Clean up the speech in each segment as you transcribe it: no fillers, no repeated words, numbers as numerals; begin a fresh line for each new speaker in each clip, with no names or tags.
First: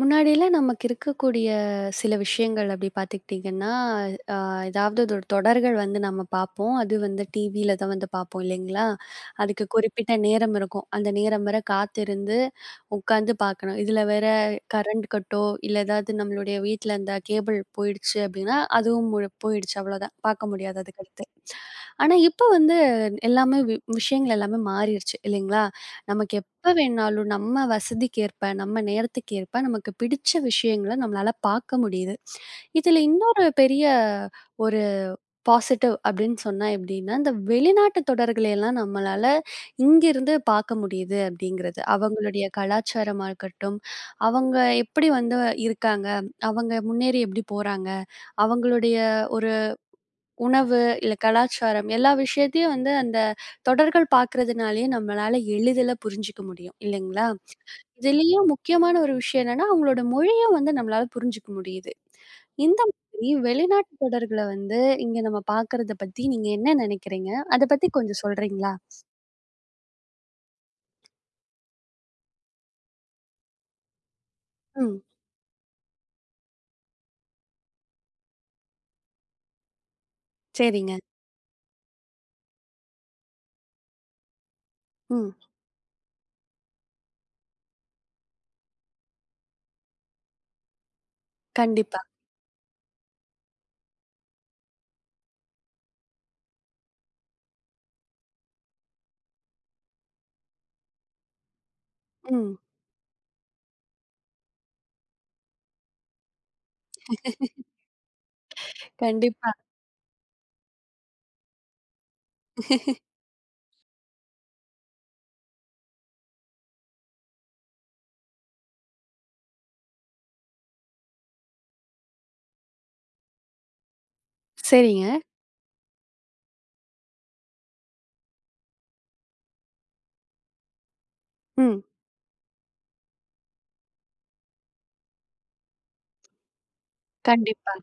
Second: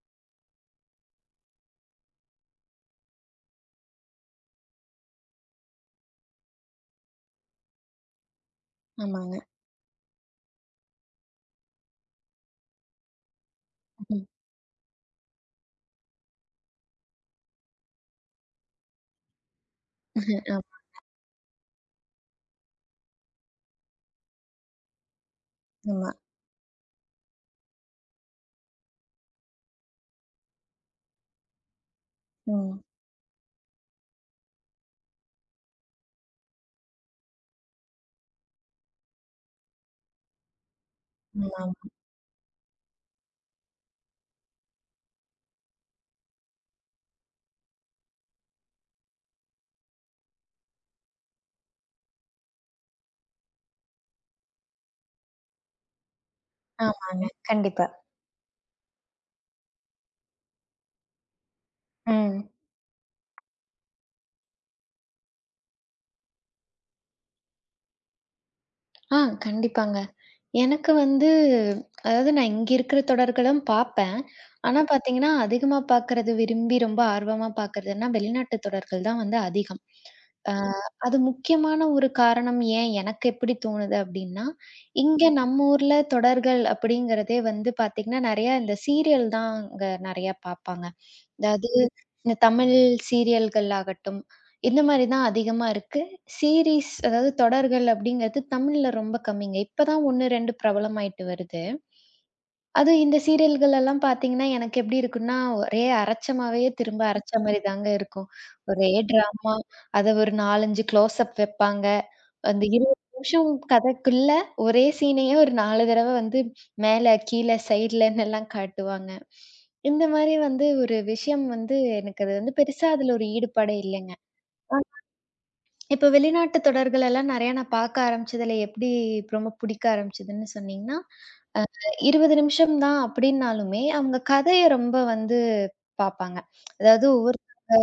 முன்னாடிலாம் நமக்கு இருக்கக்கூடிய சில விஷயங்கள் அப்படி பார்த்துக்கிட்டிங்கன்னா, அ ஏதாவது ஒரு தொடர்கள் வந்து நம்ம பார்ப்போம். அது வந்து டிவியில தான் வந்து பார்ப்போம் இல்லைங்களா?
ஆமாங்க.
அதுக்கு குறிப்பிட்ட நேரம் இருக்கும். அந்த நேரம் வரை காத்திருந்து உட்காந்து பார்க்கணும். இதில
ம்.
வேற கரண்ட் கட்டோ, இல்ல ஏதாவது நம்மளுடைய வீட்ல இந்த கேபிள் போயிடுச்சு அப்படின்னா, அதுவும் போயிடுச்சு அவ்வளோதான். பார்க்க
ஆமா,
முடியாது அதுக்கடுத்து. ஆனா, இப்ப வந்து எல்லாமே வி விஷயங்கள் எல்லாமே மாறிருச்சு இல்லைங்களா?
ஆமா.
நமக்கு எப்ப வேணாலும் நம்ம வசதிக்கேற்ப, நம்ம நேரத்துக்கேற்ப நமக்கு பிடிச்ச விஷயங்கள நம்மளால பார்க்க முடியுது.
ம்.
இதுல இன்னொரு பெரிய ஒரு பாசிட்டிவ் அப்படின்னு சொன்னா எப்படின்னா, இந்த வெளிநாட்டு தொடர்களை எல்லாம் நம்மளால இங்கிருந்து பார்க்க முடியுது
ம்.
அப்படிங்கிறது.
ஆமா.
அவங்களுடைய கலாச்சாரமா இருக்கட்டும், அவங்க எப்படி வந்து இருக்காங்க, அவங்க முன்னேறி எப்படி போறாங்க, அவங்களுடைய ஒரு உணவு, இல்ல கலாச்சாரம் எல்லா விஷயத்தையும் வந்து அந்த தொடர்கள் பார்க்கறதுனாலயே நம்மளால எளிதில புரிஞ்சுக்க முடியும்
ஆமா.
இல்லைங்களா?
கண்டிப்பா.
இதுலயும் முக்கியமான ஒரு விஷயம் என்னன்னா, அவங்களோட மொழியும் வந்து நம்மளால புரிஞ்சுக்க முடியுது.
ம்.
இந்த மாதிரி வெளிநாட்டு தொடர்கள வந்து இங்க நம்ம பார்க்கறத பத்தி நீங்க என்ன நினைக்கிறீங்க? அத பத்தி கொஞ்சம் சொல்றீங்களா?
ஆ கண்டிப்பாங்க. எனக்கு வந்து அதாவது நான் இங்க இருக்கிற தொடர்களும் பார்ப்பேன். ஆனா
ம்.
பார்த்தீங்கன்னா, அதிகமா பார்க்கறது விரும்பி ரொம்ப ஆர்வமா பார்க்கறதுன்னா, வெளிநாட்டு தொடர்கள் தான் வந்து அதிகம். ஆ
சரிங்க.
அது முக்கியமான ஒரு காரணம் ஏன் எனக்கு எப்படி தோணுது அப்படின்னா, இங்க
ம்.
நம்ம ஊர்ல தொடர்கள் அப்படிங்கிறதே வந்து பார்த்தீங்கன்னா, நெறைய இந்த சீரியல் தான் அங்க நெறையா பார்ப்பாங்க. அதாவது
கண்டிப்பா.
இந்த தமிழ் சீரியல்கள் ஆகட்டும், இந்த மாரி தான் அதிகமா இருக்கு. சீரிஸ் அதாவது தொடர்கள் அப்படிங்கிறது தமிழ்ல ரொம்ப கம்மிங்க. இப்ப தான் 1, 2 பிரபலமாயிட்டு வருது.
ம்.
அதுவும் இந்த சீரியல்கள் எல்லாம் பார்த்தீங்கன்னா, எனக்கு எப்படி இருக்கும்னா, ஒரே அரைச்சமாவே திரும்ப அரைச்ச மாரி தாங்க இருக்கும். ஒரே
கண்டிப்பா.
ட்ராமா. அத ஒரு 4, 5 க்ளோஸ் அப் வைப்பாங்க. அந்த 20 நிமிஷம் கதைக்குள்ள ஒரே சீனையே ஒரு 4 தடவ வந்து மேல, கீழ, சைட்லன்னுலாம் காட்டுவாங்க. இந்த மாரி வந்து ஒரு விஷயம் வந்து எனக்கு அது வந்து பெருசா அதுல ஒரு ஈடுபாடே இல்லைங்க.
சரிங்க.
இப்ப வெளிநாட்டு தொடர்கள் எல்லாம் நெறையா நான் பார்க்க ஆரம்பிச்சதுல எப்படி ரொம்ப புடிக்க ஆரம்பிச்சதுன்னு சொன்னீங்கன்னா,
ம்.
20 நிமிஷம் தான் அப்படின்னாலுமே, அவங்க கதைய ரொம்ப வந்து பாப்பாங்க. அதாவது ஒவ்வொருத்தங்க
கண்டிப்பா.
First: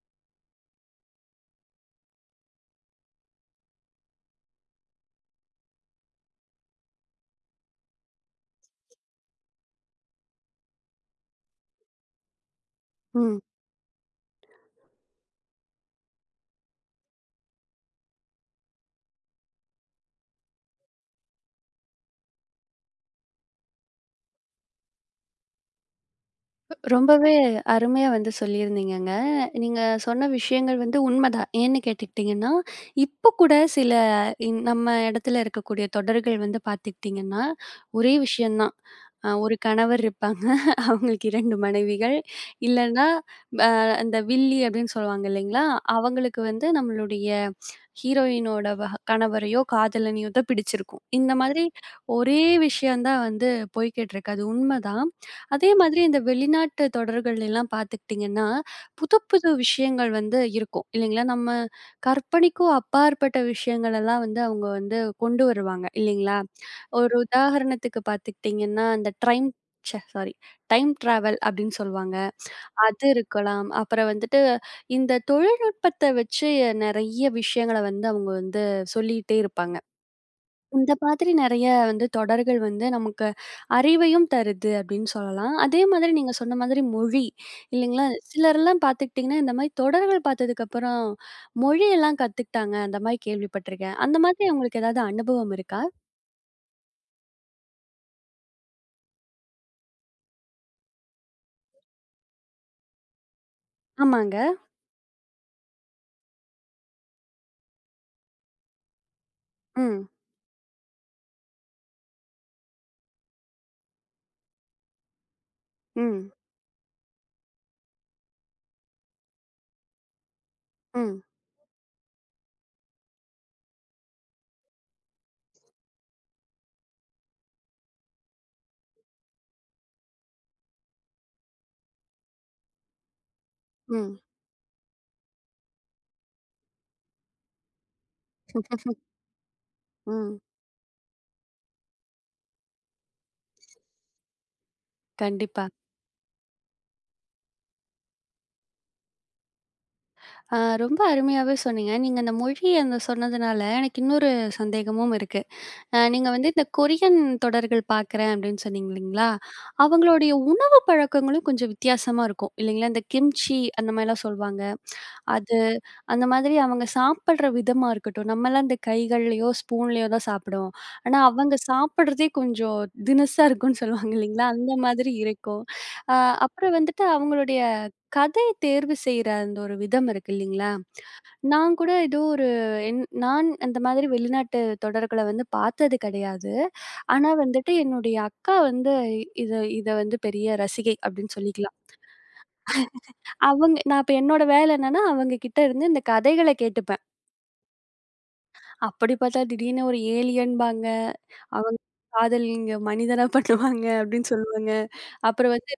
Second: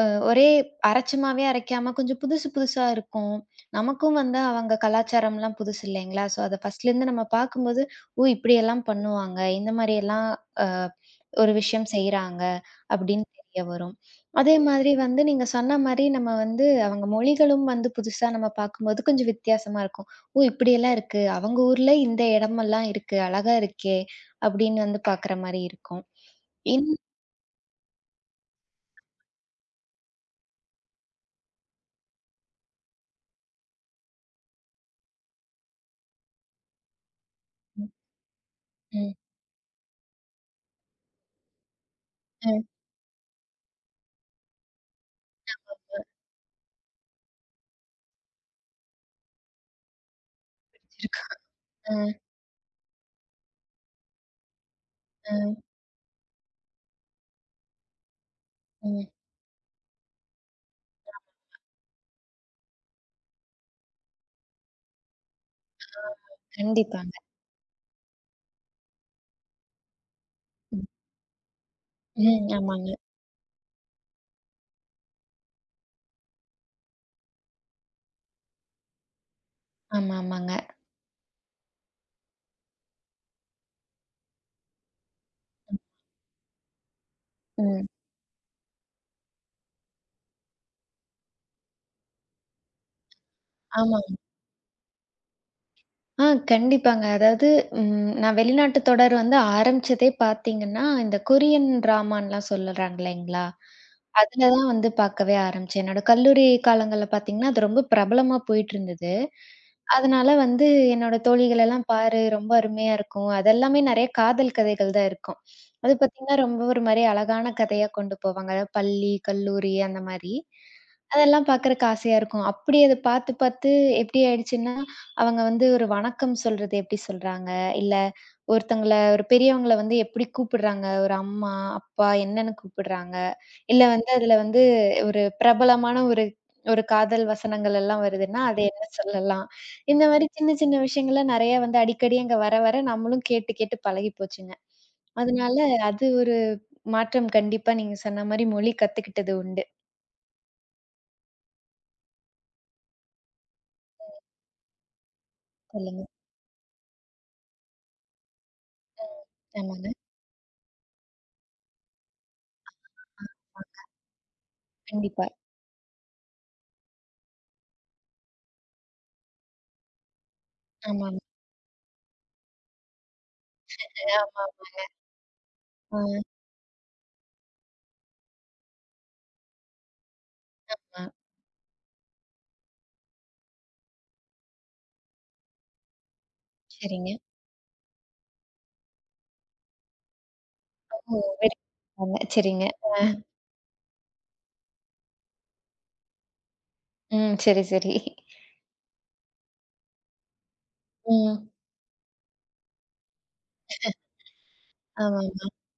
அ ஒரே அரைச்ச மாவே அரைக்காம கொஞ்சம் புதுசு புதுசா இருக்கும். நமக்கும் வந்து அவங்க கலாச்சாரம்லாம் புதுசு இல்லைங்களா? ஸோ அத ஃபர்ஸ்ட்லேருந்து நம்ம பார்க்கும்போது, ஓ! இப்படியெல்லாம் பண்ணுவாங்க. இந்த மாரியெல்லாம் அ ஒரு விஷயம் செய்றாங்க அப்படின்னு
ம்.
தெரிய வரும். அதே மாதிரி வந்து நீங்க சொன்ன மாரி நம்ம வந்து அவங்க மொழிகளும் வந்து புதுசா நம்ம பார்க்கும்போது கொஞ்சம் வித்தியாசமா இருக்கும். ஓ! இப்படியெல்லாம் இருக்கு. அவங்க ஊர்ல இந்த இடமெல்லாம் இருக்கு. அழகா இருக்கே! அப்படின்னு வந்து பார்க்குற மாரி இருக்கும். இன்
ரொம்பவே அருமையா வந்து சொல்லியிருந்தீங்கங்க. நீங்க சொன்ன விஷயங்கள் வந்து உண்மதான். ஏன்னு கேட்டுக்கிட்டீங்கன்னா, இப்ப கூட சில நம்ம இடத்துல இருக்கக்கூடிய தொடர்கள் வந்து பார்த்துக்கிட்டீங்கன்னா,
ம்.
ஒரே விஷயம் தான்.
ம்.
ஒரு கணவர் இருப்பாங்க. அவங்களுக்கு 2 மனைவிகள்.
ம்.
இல்லன்னா அ அந்த வில்லி அப்படின்னு சொல்லுவாங்க இல்லைங்களா? அவங்களுக்கு வந்து நம்மளுடைய ஹீரோயினோட கணவரையோ, காதலனையோ தான் பிடிச்சிருக்கும்.
வச்சிருக்கா.
இந்த மாதிரி
அ,
ஒரே விஷயம் தான் வந்து போய்க்கிட்டு இருக்கு. அது உண்மதான்.
அ,
அதே மாதிரி இந்த வெளிநாட்டு தொடர்கள் எல்லாம் பார்த்துக்கிட்டிங்கன்னா,
ம்.
புது புது விஷயங்கள் வந்து இருக்கும். இல்லைங்களா? நம்ம கற்பனைக்கும் அப்பாற்பட்ட விஷயங்கள் எல்லாம் வந்து அவங்க வந்து கொண்டு வருவாங்க. இல்லைங்களா? ஒரு
கண்டிப்பாங்க.
உதாரணத்துக்கு பார்த்துக்கிட்டிங்கன்னா, அந்த ட்ரைம் ச்ச சாரி
ம்.
டைம் ட்ராவல் அப்படின்னு சொல்லுவாங்க.
ம். ஆமாங்க.
அது இருக்கலாம். அப்புறம் வந்துட்டு இந்த தொழில்நுட்பத்த வச்சு நெறைய விஷயங்கள வந்து அவங்க வந்து சொல்லிட்டே இருப்பாங்க.
ஆமா, ஆமாங்க.
இந்த மாதிரி நெறைய வந்து தொடர்கள் வந்து நமக்கு அறிவையும் தருது அப்படின்னு சொல்லலாம். அதே மாதிரி நீங்க சொன்ன மாதிரி மொழி
ம்.
இல்லைங்களா? சிலர்லாம் பார்த்துக்கிட்டிங்கன்னா, இந்த மாரி தொடர்கள் பார்த்ததுக்கப்புறம் மொழியெல்லாம் கத்துக்கிட்டாங்க. அந்த மாரி
ஆமா.
கேள்விப்பட்டுருக்கேன். அந்த மாதிரி உங்களுக்கு ஏதாவது அனுபவம் இருக்கா?
ஆ கண்டிப்பாங்க. அதாவது நான் வெளிநாட்டு தொடர் வந்து ஆரம்பிச்சதே பார்த்தீங்கன்னா, இந்த கொரியன் டிராமான்லாம் சொல்லுறாங்க இல்லைங்களா?
ஆமாங்க.
அதுல தான் வந்து பார்க்கவே ஆரம்பிச்சேன். என்னோட கல்லூரி காலங்கள்ல பார்த்தீங்கன்னா, அது ரொம்ப பிரபலமா போயிட்டுருந்தது.
ம்.
அதனால வந்து என்னோட தோழிகள் எல்லாம் பாரு ரொம்ப அருமையா இருக்கும். அதெல்லாமே நெறைய காதல் கதைகள் தான் இருக்கும். அது
ம்.
பார்த்தீங்கன்னா, ரொம்ப ஒரு மாரி அழகான கதையா கொண்டு போவாங்க. அதாவது பள்ளி, கல்லூரி அந்த மாரி.
ம்.
அதெல்லாம் பார்க்கறக்கு ஆசையா இருக்கும். அப்படி அத பார்த்து பார்த்து எப்படி ஆயிடுச்சுன்னா, அவங்க வந்து ஒரு வணக்கம் சொல்றது எப்படி சொல்றாங்க, இல்ல ஒருத்தங்கள ஒரு பெரியவங்கள வந்து எப்படி கூப்பிடுறாங்க. ஒரு அம்மா, அப்பா என்னன்னு கூப்பிடுறாங்க. இல்ல வந்து
ம்.
அதுல வந்து ஒரு பிரபலமான ஒரு ஒரு காதல் வசனங்கள் எல்லாம் வருதுன்னா, அத என்ன சொல்லலாம்? இந்த மாரி
ம்.
சின்ன சின்ன விஷயங்கள்ல நெறைய வந்து அடிக்கடி அங்க வர வர நம்மளும் கேட்டு கேட்டு பழகி போச்சுங்க. அதனால
கண்டிப்பா.
அது ஒரு மாற்றம் கண்டிப்பா நீங்க சொன்ன மாரி மொழி கத்துக்கிட்டது உண்டு.
ஆ ரொம்ப அருமையாவே சொன்னீங்க. நீங்க அந்த மொழி அந்த சொன்னதுனால எனக்கு இன்னொரு சந்தேகமும் இருக்கு.
சொல்லுங்க.
நீங்க வந்து இந்த கொரியன் தொடர்கள் பார்க்குறேன் அப்படின்னு சொன்னீங்க
ம்.
இல்லைங்களா?
ஆமாங்க.
அவங்களுடைய உணவு பழக்கங்களும் கொஞ்சம் வித்தியாசமா இருக்கும் இல்லைங்களா? இந்த கிம்ச்சி அந்த மாரிலாம் சொல்வாங்க.
கண்டிப்பா.
அது அந்த மாதிரி அவங்க சாப்பிடுற விதமா இருக்கட்டும். நம்மலாம் இந்த கைகள்லயோ, ஸ்பூன்லயோ தான் சாப்பிடுவோம். ஆனா
ஆமாங்க.
அவங்க சாப்பிடுறதே கொஞ்சம் தினுசா இருக்கும்ன்னு சொல்லுவாங்க
ஆமா.
இல்லைங்களா? அந்த மாதிரி இருக்கும். அ
ஆமா.
அப்புறம் வந்துட்டு அவங்களுடைய கதை தேர்வு செய்ற அந்த ஒரு விதம் இருக்கு இல்லைங்களா?
ஆ. ஆ.
நான் கூட ஏதோ என் நான் அந்த மாதிரி வெளிநாட்டு தொடர்கள வந்து பார்த்தது கிடையாது.
சரிங்க.
ஆனா வந்துட்டு என்னுடைய அக்கா வந்து இத இத வந்து பெரிய ரசிகை
ஓ!
அப்படின்னு
வெரி
சொல்லிக்கலாம்.
சரிங்க. ஆ.
அவங்க நான் இப்ப என்னோட வேலை என்னன்னா, அவங்க கிட்ட இருந்து இந்த கதைகள கேட்டுப்பேன்.
ம். சரி, சரி.
அப்படி பார்த்தா திடீர்னு ஒரு ஏலியன்பாங்க.
ம்.
அவங்க காதல் இங்க மனிதனா பண்ணுவாங்க அப்படின்னு சொல்லுவாங்க.
ஆமாமா.
அப்புறம் வந்து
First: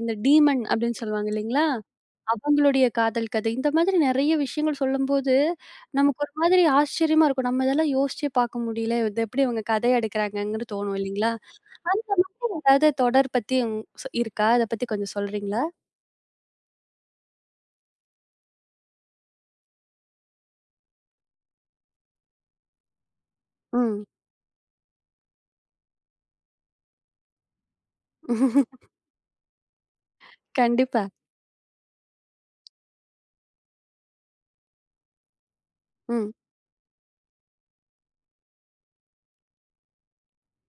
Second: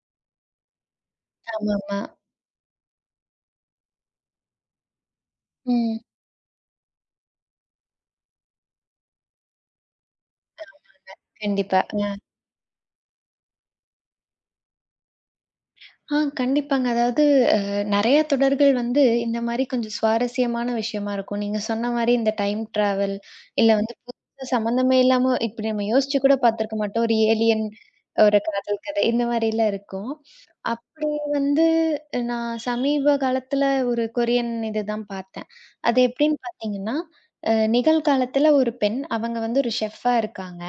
அந்த டீமன் அப்படின்னு சொல்லுவாங்க இல்லைங்களா?
ஆமாமா.
அவங்களுடைய காதல் கதை. இந்த மாதிரி நெறைய விஷயங்கள் சொல்லும்போது,
ம்.
நமக்கு ஒரு மாதிரி ஆச்சரியமா இருக்கும். நம்ம இதெல்லாம் யோசிச்சே பார்க்க முடியல. இது எப்படி இவங்க கதை எடுக்குறாங்கன்னு தோணும் இல்லைங்களா?
கண்டிப்பா.
இந்த
அ.
மாதிரி ஏதாவது தொடர் பத்தி உங் சொ இருக்கா? அத பத்தி கொஞ்சம் சொல்றீங்களா?
கண்டிப்பாங்க. அதாவது அ நெறைய தொடர்கள் வந்து இந்த மாரி கொஞ்சம் சுவாரஸ்யமான விஷயமா இருக்கும். நீங்க சொன்ன மாரி இந்த டைம் டிராவல் இல்ல வந்து
ம்.
புதுசா சம்மந்தமே இல்லாம இப்படி நம்ம யோசிச்சு கூட பார்த்திருக்க மாட்டோம். ஒரு ஏலியன் ஒரு காதல் கதை இந்த மாரிலாம் இருக்கும்.
கண்டிப்பா.
அப்படி வந்து நான் சமீப காலத்துல ஒரு கொரியன் இதுதான் பார்த்தேன். அது
ம்.
எப்படின்னு பார்த்தீங்கன்னா, நிகழ்காலத்துல ஒரு பெண் அவங்க வந்து ஒரு ஷெஃப்பா இருக்காங்க.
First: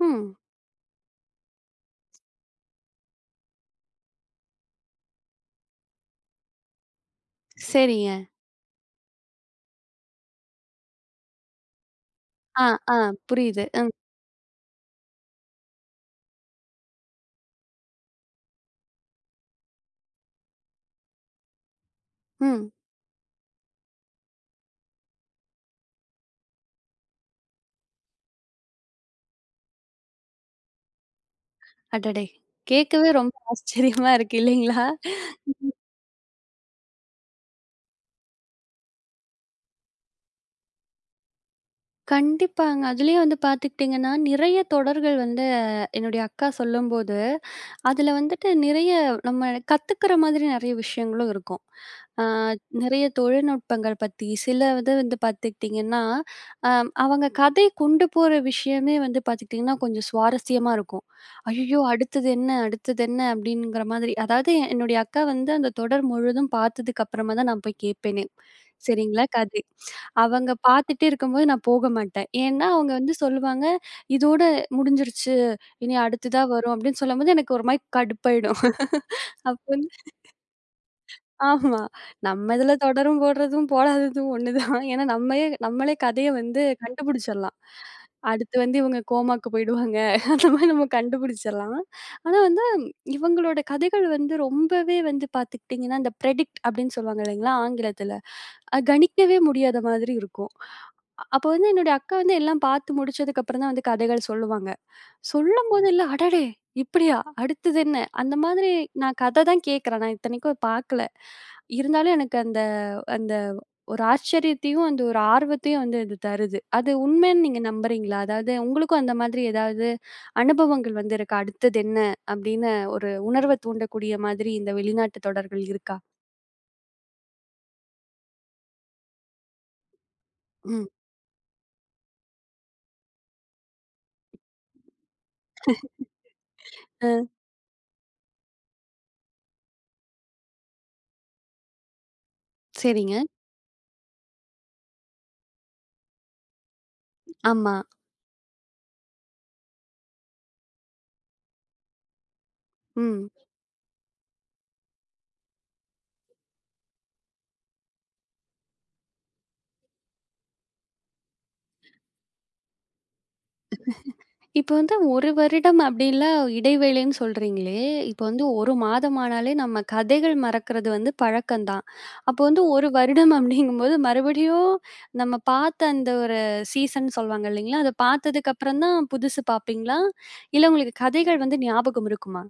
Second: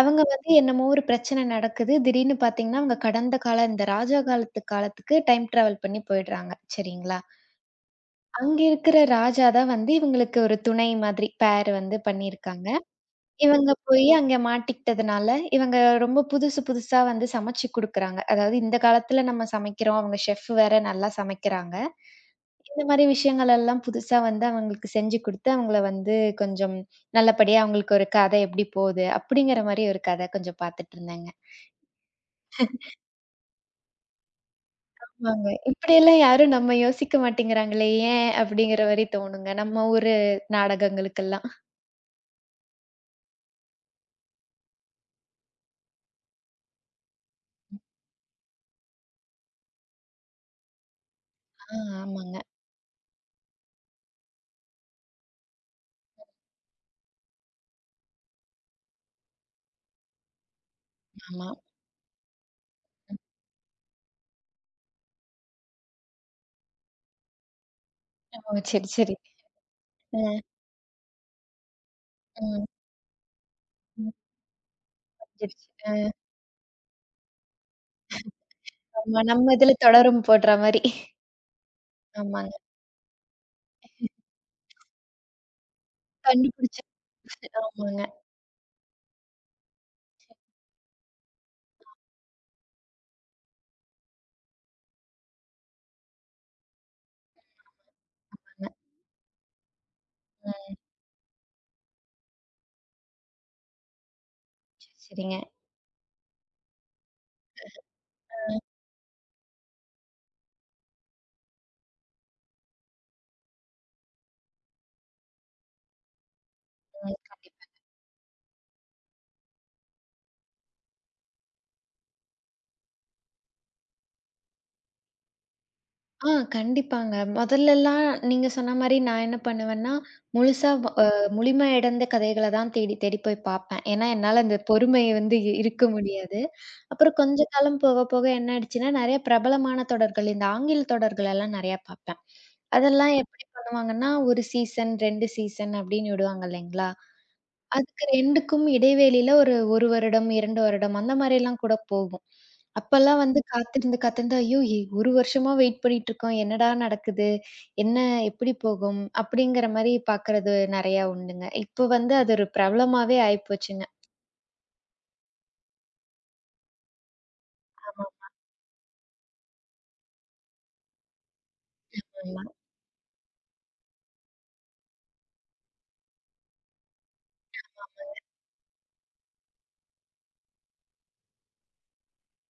அவங்க
ம்.
வந்து என்னமோ ஒரு பிரச்சனை நடக்குது. திடீர்னு பார்த்தீங்கன்னா, அவங்க கடந்த கால இந்த ராஜா காலத்து காலத்துக்கு டைம் டிராவல் பண்ணி போயிடுறாங்க. சரிங்களா?
சரிங்க.
அங்க இருக்கிற ராஜா தான் வந்து இவங்களுக்கு ஒரு துணை மாதிரி பேர் வந்து
ஆ,
பண்ணியிருக்காங்க.
ஆ. புரியுது.
இவங்க
ம்.
போய் அங்க மாட்டிக்கிட்டதுனால, இவங்க ரொம்ப புதுசு புதுசா வந்து சமைச்சு குடுக்குறாங்க. அதாவது இந்த காலத்துல நம்ம சமைக்கிறோம். அவங்க செஃப் வேற நல்லா சமைக்கிறாங்க.
ம்.
இந்த மாரி விஷயங்கள் எல்லாம் புதுசா வந்து அவங்களுக்கு செஞ்சு குடுத்து, அவங்கள வந்து கொஞ்சம் நல்லபடியா அவங்களுக்கு ஒரு கதை எப்படி போகுது? அப்படிங்கிற மாரி ஒரு கதை கொஞ்சம் பார்த்துட்டு இருந்தேங்க.
அடடே! கேட்கவே ரொம்ப ஆச்சரியமா இருக்கு இல்லைங்களா?
ஆமாங்க. இப்படியெல்லாம் யாரும் நம்ம யோசிக்க மாட்டேங்கிறாங்களே, ஏன் அப்படிங்கிற மாரி தோணுங்க. நம்ம ஊரு நாடகங்களுக்கெல்லாம்.
கண்டிப்பாங்க. அதுலயும் வந்து பார்த்துக்கிட்டீங்கன்னா, நிறைய தொடர்கள் வந்து என்னுடைய அக்கா சொல்லும்போது அதுல வந்துட்டு நிறைய நம்ம கத்துக்கிற மாதிரி நிறைய விஷயங்களும் இருக்கும்.
ஆ
ஆ
ஆமாங்க.
நிறைய தொழில்நுட்பங்கள் பத்தி, சில இது வந்து பார்த்துக்கிட்டிங்கன்னா, அ அவங்க கதை கொண்டு போற விஷயமே வந்து பார்த்துக்கிட்டிங்கன்னா, கொஞ்சம் சுவாரஸ்யமா இருக்கும்.
ஆமா.
"ஐயய்யோ! அடுத்தது என்ன? அடுத்தது
ம்.
என்ன?" அப்படிங்கிற மாதிரி. அதாவது என்னுடைய அக்கா வந்து அந்த தொடர் முழுதும் பார்த்ததுக்கு அப்புறமா தான் நான் போய் கேட்பேனே.
ஓ! சரி, சரி.
சரிங்களா, கதை.
அ,
அவங்க பார்த்துட்டே இருக்கும்போது நான் போக மாட்டேன்.
ம்.
ஏன்னா அவங்க வந்து சொல்லுவாங்க,
ம்.
"இதோட முடிஞ்சிருச்சு.
புரிஞ்சிருச்சு.
இனி அடுத்ததா வரும் அப்படின்னு சொல்லும்போது எனக்கு ஒரு மாரி கடுப்பாயிடும்.
ஆமா. நம்ம
அப்ப
இதுல
வந்து
தொடரும் போடுற மாரி.
ஆமா.
ஆமாங்க.
நம்ம இதுல தொடரும் போடுறதும், போடாததும் ஒண்ணுதான். ஏன்னா நம்மயே நம்மளே கதைய வந்து
கண்டுபிடிச்சு
கண்டுபிடிச்சிடலாம்.
ஆமாங்க.
அடுத்து வந்து இவங்க கோமாக்கு போயிடுவாங்க. அந்த மாரி நம்ம கண்டுபிடிச்சிடலாம். ஆனா வந்து இவங்களோட கதைகள் வந்து ரொம்பவே வந்து பார்த்துக்கிட்டீங்கன்னா, இந்த பிரெடிக்ட் அப்படின்னு சொல்லுவாங்க இல்லைங்களா? ஆங்கிலத்துல.
ஆமா.
அது கணிக்கவே முடியாத மாதிரி இருக்கும்.
ம்.
அப்ப வந்து என்னுடைய அக்கா வந்து எல்லாம் பார்த்து முடிச்சதுக்கு அப்புறம் தான் வந்து கதைகள் சொல்லுவாங்க.
சரி, சரிங்க.
சொல்லும்போது இல்ல, அடடே! இப்படியா? அடுத்தது என்ன? அந்த
அ, ம்.
மாதிரி நான் கத தான் கேட்குறேன். நான் இத்தனைக்கும் பார்க்கல. இருந்தாலும் எனக்கு அந்த அந்த ஒரு ஆச்சரியத்தையும், அந்த ஒரு ஆர்வத்தையும் வந்து இது தருது. அது உண்மைன்னு
கண்டிப்பா.
நீங்க நம்புறீங்களா? அதாவது உங்களுக்கும் அந்த மாதிரி ஏதாவது அனுபவங்கள் வந்து இருக்கா? அடுத்தது என்ன? அப்படின்னு ஒரு உணர்வ தூண்டக்கூடிய மாதிரி இந்த வெளிநாட்டு தொடர்கள் இருக்கா?
கண்டிப்பாங்க. முதல்லலாம் நீங்க சொன்ன மாரி நான் என்ன பண்ணுவேன்னா, முழுசா வ
ம்.
அ முழுமை அடைந்த கதைகள தான் தேடி தேடி போய் பார்ப்பேன். ஏன்னா, என்னால அந்த பொறுமை வந்து இருக்க முடியாது. அப்புறம்
அ.
கொஞ்ச காலம் போக போக என்ன ஆயிடுச்சுன்னா, நெறைய பிரபலமான தொடர்கள், இந்த ஆங்கில தொடர்களெல்லாம் நெறையா பார்ப்பேன். அதெல்லாம்
சரிங்க.
எப்படி பண்ணுவாங்கன்னா, 1 சீசன், 2 சீசன் அப்படின்னு விடுவாங்க இல்லைங்களா?
ஆமா.
அதுக்கு 2க்கும் இடைவெளியில ஒரு 1 வருடம், 2 வருடம் அந்த மாரிலாம் கூட போகும். அப்பல்லாம்
ம்.
வந்து காத்திருந்து காத்திருந்து, ஐயோ! 1 வருஷமா வெயிட் பண்ணிட்டு இருக்கோம். என்னடா நடக்குது? என்ன எப்படி போகும்? அப்படிங்கிற மாரி பார்க்கறது நெறையா உண்டுங்க. இப்போ வந்து அது ஒரு பிரபலமாவே ஆயிப்போச்சுங்க.
இப்ப வந்து 1 வருடம் அப்படிலாம் இடைவேளைன்னு சொல்றீங்களே,
ஆமா,
இப்ப வந்து 1 மாதம் ஆனாலே நம்ம கதைகள் மறக்கிறது வந்து பழக்கம் தான். அப்போ
ஆமா.
வந்து 1 வருடம் அப்படிங்கும்போது மறுபடியும் நம்ம பார்த்த அந்த ஒரு சீசன் சொல்லுவாங்க இல்லைங்களா? அத பார்த்ததுக்கு அப்புறம் தான் புதுசு பார்ப்பீங்களா? இல்ல உங்களுக்கு கதைகள் வந்து ஞாபகம் இருக்குமா?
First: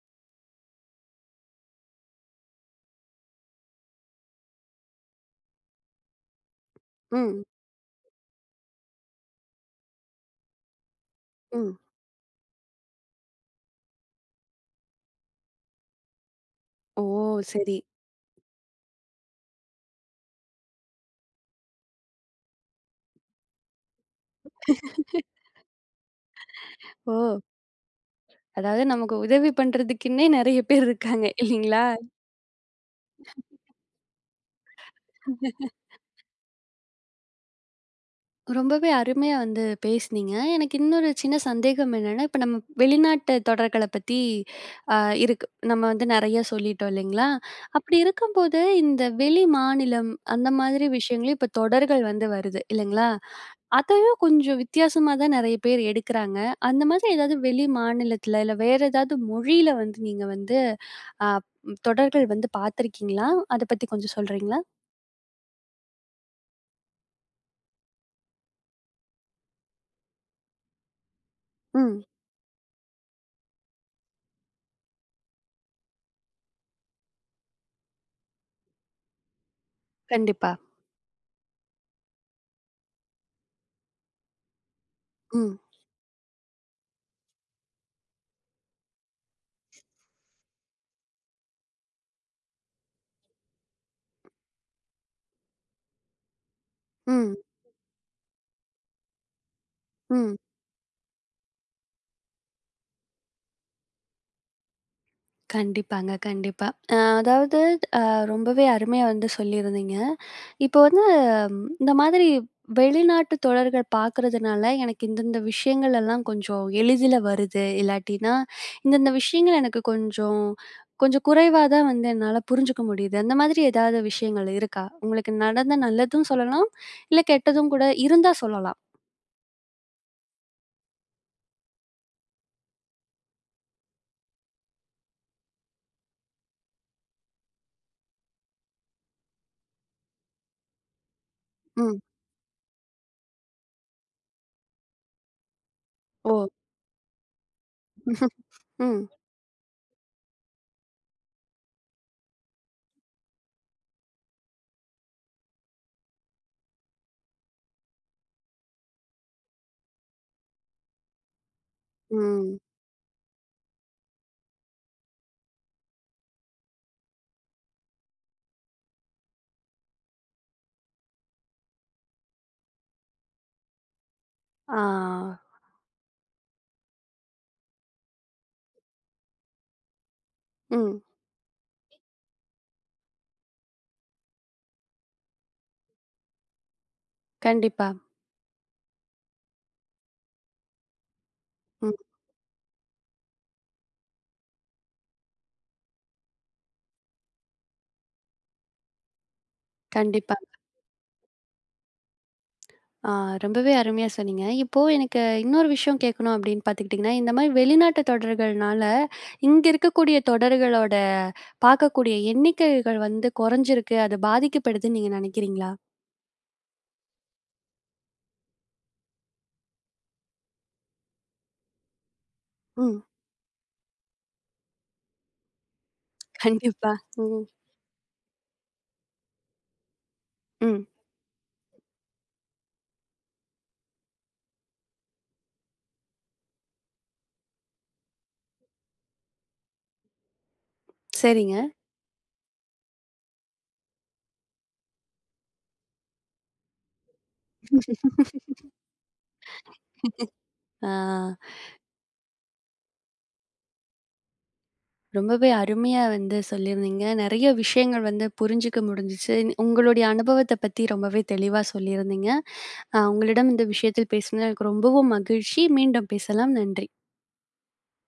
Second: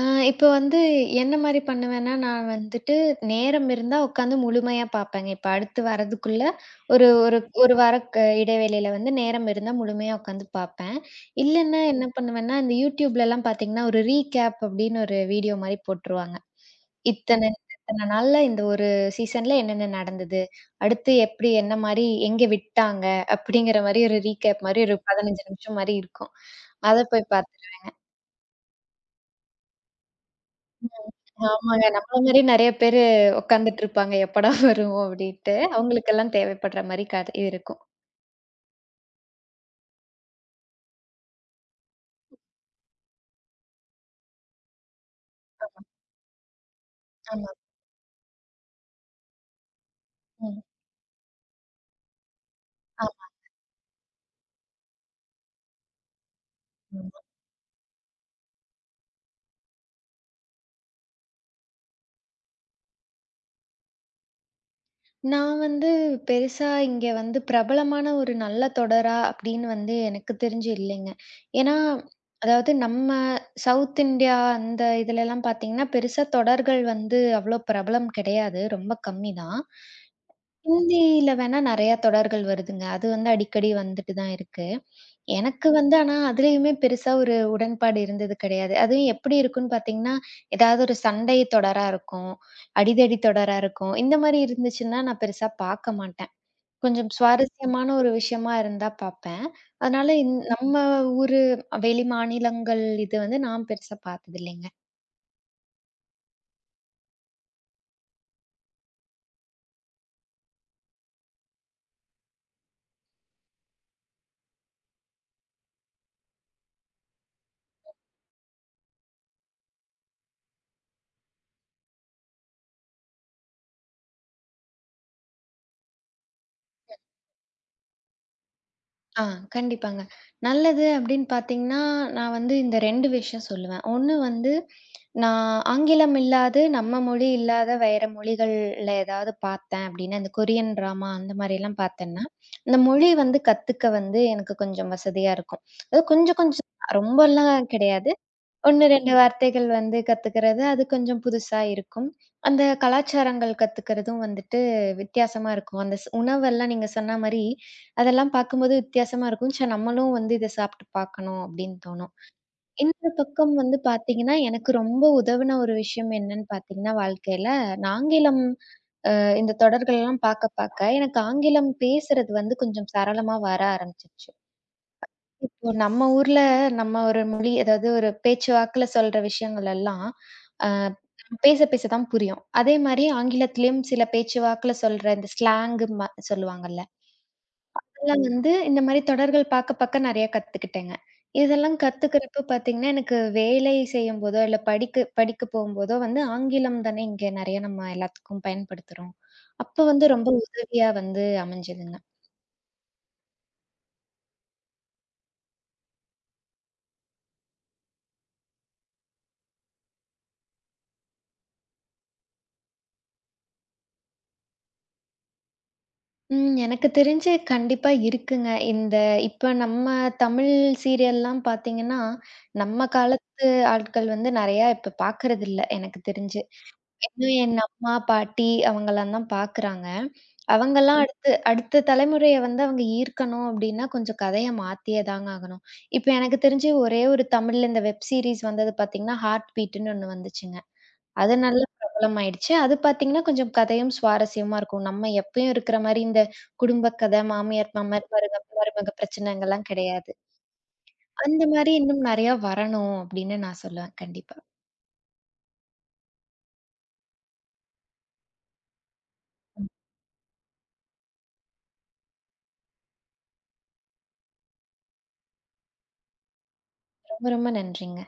ஆ இப்ப வந்து என்ன மாரி பண்ணுவேன்னா, நான் வந்துட்டு நேரம் இருந்தா உட்காந்து முழுமையா பார்ப்பேங்க. இப்ப அடுத்து வரதுக்குள்ள ஒரு ஒரு
ம்,
1 வார க இடைவேளையில வந்து நேரம் இருந்தா முழுமையா உட்காந்து பார்ப்பேன்.
ம்.
இல்லன்னா ம். என்ன பண்ணுவேன்னா, இந்த YouTubeலலாம் பார்த்தீங்கன்னா, ஒரு ரீகேப் அப்படின்னு ஒரு வீடியோ மாரி போட்டுருவாங்க.
ஓ!
இத்தன
சரி.
இத்தன நாள்ல இந்த ஒரு சீசன்ல என்னென்ன நடந்தது? அடுத்து எப்படி என்ன மாரி எங்க விட்டாங்க? அப்படிங்கிற மாரி ஒரு ரீகேப் மாரி ஒரு 15 நிமிஷம் மாரி இருக்கும். அத போய்
ஓ!
பார்த்து
அதாவது நமக்கு உதவி பண்றதுக்குன்னே நெறைய பேர் இருக்காங்க
ஆமாங்க.
இல்லைங்களா?
நம்மள மாரி நெறைய பேரு உட்காந்துட்டு இருப்பாங்க. எப்படா வரும் அப்டின்ட்டு. அவங்களுக்கெல்லாம் தேவைப்படுற மாரி கதை இருக்கும்.
ரொம்பவே அருமையா வந்து பேசுனீங்க. எனக்கு இன்னொரு சின்ன சந்தேகம் என்னன்னா, இப்ப நம்ம வெளிநாட்டு தொடர்கள பத்தி அ இருக்கு. நம்ம வந்து நெறைய சொல்லிட்டோம் இல்லைங்களா?
ஆமா.
அப்படி இருக்கும்போது, இந்த வெளி மாநிலம் அந்த
ம்.
மாதிரி விஷயங்களையும் இப்ப தொடர்கள் வந்து வருது இல்லைங்களா?
ஆமா.
அதையும் கொஞ்சம் வித்தியாசமா தான் நெறைய பேர் எடுக்குறாங்க. அந்த மாதிரி
ஆமா.
ஏதாவது வெளி மாநிலத்துல, இல்ல வேற ஏதாவது மொழியில வந்து நீங்க வந்து அ தொடர்கள் வந்து பார்த்திருக்கீங்களா? அத பத்தி கொஞ்சம் சொல்றீங்களா?
நான் வந்து பெருசா இங்க வந்து பிரபலமான ஒரு நல்ல தொடரா அப்படின்னு வந்து எனக்கு தெரிஞ்சு இல்லைங்க. ஏன்னா,
ம்.
அதாவது நம்ம சவுத் இந்தியா அந்த இதுலலாம் பார்த்தீங்கன்னா, பெருசா தொடர்கள் வந்து அவ்ளோ பிரபலம் கிடையாது. ரொம்ப கம்மி தான்.
கண்டிப்பா.
ஹிந்தியில வேணா நெறையா தொடர்கள் வருதுங்க. அது வந்து அடிக்கடி வந்துட்டு தான் இருக்கு.
ம்.
எனக்கு வந்து ஆனா அதுலயுமே பெருசா ஒரு உடன்பாடு இருந்தது கிடையாது. அதுவும் எப்படி இருக்கும்ன்னு பார்த்தீங்கன்னா, ஏதாவது ஒரு சண்டை தொடரா இருக்கும். அடிதடி தொடரா இருக்கும். இந்த மாரி இருந்துச்சுன்னா நான் பெருசா பார்க்க மாட்டேன். கொஞ்சம்
ம்.
சுவாரஸ்யமான ஒரு விஷயமா இருந்தா பார்ப்பேன். அதனால
ம்.
நம்ம ஊரு வெளி மாநிலங்கள் இது வந்து நான் பெருசா பார்த்ததில்லைங்க.
கண்டிப்பாங்க, கண்டிப்பா. அதாவது அ ரொம்பவே அருமையா வந்து சொல்லியிருந்தீங்க. இப்போ வந்து ம், இந்த மாதிரி வெளிநாட்டு தொடர்கள் பார்க்கறதுனால, எனக்கு இந்தந்த விஷயங்கள் எல்லாம் கொஞ்சம் எளிதில வருது. இல்லாட்டினா, இந்தந்த விஷயங்கள் எனக்கு கொஞ்சம் கொஞ்சம் குறைவா தான் வந்து என்னால புரிஞ்சுக்க முடியுது. அந்த மாதிரி ஏதாவது விஷயங்கள் இருக்கா? உங்களுக்கு நடந்த நல்லதும் சொல்லலாம், இல்ல கெட்டதும் கூட இருந்தா சொல்லலாம்.
ஆ கண்டிப்பாங்க. நல்லது அப்படின்னு பார்த்தீங்கன்னா, நான் வந்து இந்த 2 விஷயம் சொல்லுவேன். ஒண்ணு வந்து, நான் ஆங்கிலம் இல்லாது, நம்ம மொழி இல்லாத வேற மொழிகள்ல ஏதாவது பார்த்தேன் அப்படின்னா, இந்த கொரியன் டிராமா அந்த மாரிலாம்
ம்.
பார்த்தேன்னா, இந்த மொழி வந்து கத்துக்க வந்து எனக்கு கொஞ்சம் வசதியா இருக்கும். அது
ஓ!
கொஞ்சம் கொஞ்சம், ரொம்பலாம் கிடையாது. 1,
ம்.
2 வார்த்தைகள் வந்து கத்துக்கிறது, அது கொஞ்சம் புதுசா இருக்கும். அந்த கலாச்சாரங்கள் கத்துக்கிறதும் வந்துட்டு வித்தியாசமா இருக்கும். அந்த உணவெல்லாம் நீங்க சொன்ன மாரி, அதெல்லாம் பார்க்கும்போது வித்தியாசமா இருக்கும். "ச்சே! நம்மளும் வந்து இத சாப்பிட்டு பார்க்கணும்." அப்படின்னு தோணும்.
ம்.
இந்த பக்கம் வந்து பார்த்தீங்கன்னா, எனக்கு ரொம்ப உதவுன ஒரு விஷயம் என்னன்னு பார்த்தீங்கன்னா, வாழ்க்கையில நான் ஆங்கிலம் இந்த தொடர்கள்லாம் பார்க்க, பார்க்க எனக்கு ஆங்கிலம் பேசுறது வந்து கொஞ்சம் சரளமா வர ஆரம்பிச்சுருச்சு.
ஆ.
இப்போ நம்ம ஊர்ல நம்ம ஒரு மொழி அதாவது ஒரு பேச்சு வாக்குல சொல்ற விஷயங்கள் எல்லாம் ஆ,
ம்.
பேச பேச தான் புரியும். அதே மாரி ஆங்கிலத்திலயும் சில பேச்சு வாக்குல சொல்ற இந்த ஸ்லாங்கு சொல்லுவாங்கல்ல.
கண்டிப்பா.
அதெல்லாம் வந்து இந்த மாரி தொடர்கள் பாக்க பாக்க நெறைய கத்துக்கிட்டேங்க. இதெல்லாம்
ம்.
கத்துக்கிறப்ப பாத்தீங்கன்னா, எனக்கு வேலை செய்யும்போதோ, இல்ல படிக்க படிக்க போகும்போதோ வந்து ஆங்கிலம் தானே இங்க நெறைய நம்ம எல்லாத்துக்கும் பயன்படுத்துறோம். அப்ப வந்து ரொம்ப
கண்டிப்பா.
உதவியா வந்து அமைஞ்சதுங்க.
ஆ ரொம்பவே அருமையா சொன்னீங்க. இப்போ எனக்கு இன்னொரு விஷயம் கேட்கணும் அப்படின்னு பார்த்துக்கிட்டிங்கன்னா, இந்த மாரி வெளிநாட்டு தொடர்கள்னால, இங்க இருக்கக்கூடிய தொடர்களோட பார்க்கக்கூடிய எண்ணிக்கைகள் வந்து குறைஞ்சிருக்கு. அது பாதிக்கப்படுதுன்னு நீங்க நினைக்கிறீங்களா?
ம். எனக்கு தெரிஞ்சு கண்டிப்பா இருக்குங்க. இந்த இப்ப நம்ம தமிழ் சீரியல்லாம் பார்த்தீங்கன்னா, நம்ம
ம்.
காலத்து ஆட்கள் வந்து நெறையா இப்ப பார்க்கறதில்ல எனக்கு தெரிஞ்சு.
கண்டிப்பா.
இன்னும்
ம்.
என் அம்மா, பாட்டி அவங்கலாம் தான் பார்க்குறாங்க.
ம்.
அவங்கலாம் ம். அடுத்து அடுத்த தலைமுறைய வந்து அவங்க ஈர்க்கணும் அப்டின்னா, கொஞ்சம் கதைய மாத்தியே தாங்க ஆகணும். இப்ப எனக்கு தெரிஞ்சு ஒரே ஒரு தமிழ்ல இந்த வெப் சீரிஸ் வந்தது பார்த்தீங்கன்னா, ஹார்ட் பீட்டுன்னு ஒண்ணு வந்துச்சுங்க. அது
சரிங்க.
நல்ல பிரபலமாயிடுச்சு. அது பார்த்தீங்கன்னா, கொஞ்சம் கதையும் சுவாரஸ்யமா இருக்கும். நம்ம எப்பயும் இருக்கிற மாரி இந்த குடும்ப கதை, மாமியார், மாமனார், மருமக, மருமக பிரச்சனைங்கலாம் கிடையாது.
ஆ
அந்த மாரி இன்னும் நெறையா வரணும் அப்படின்னு நான் சொல்லுவேன். கண்டிப்பா.
ரொம்பவே அருமையா வந்து சொல்லியிருந்தீங்க. நெறைய விஷயங்கள் வந்து புரிஞ்சுக்க முடிஞ்சுச்சு. உங்களுடைய அனுபவத்த பத்தி ரொம்பவே தெளிவா சொல்லியிருந்தீங்க. உங்களிடம் இந்த விஷயத்தில் பேசினது எனக்கு ரொம்பவும் மகிழ்ச்சி. மீண்டும் பேசலாம். நன்றி.
ரொம்ப ரொம்ப நன்றிங்க.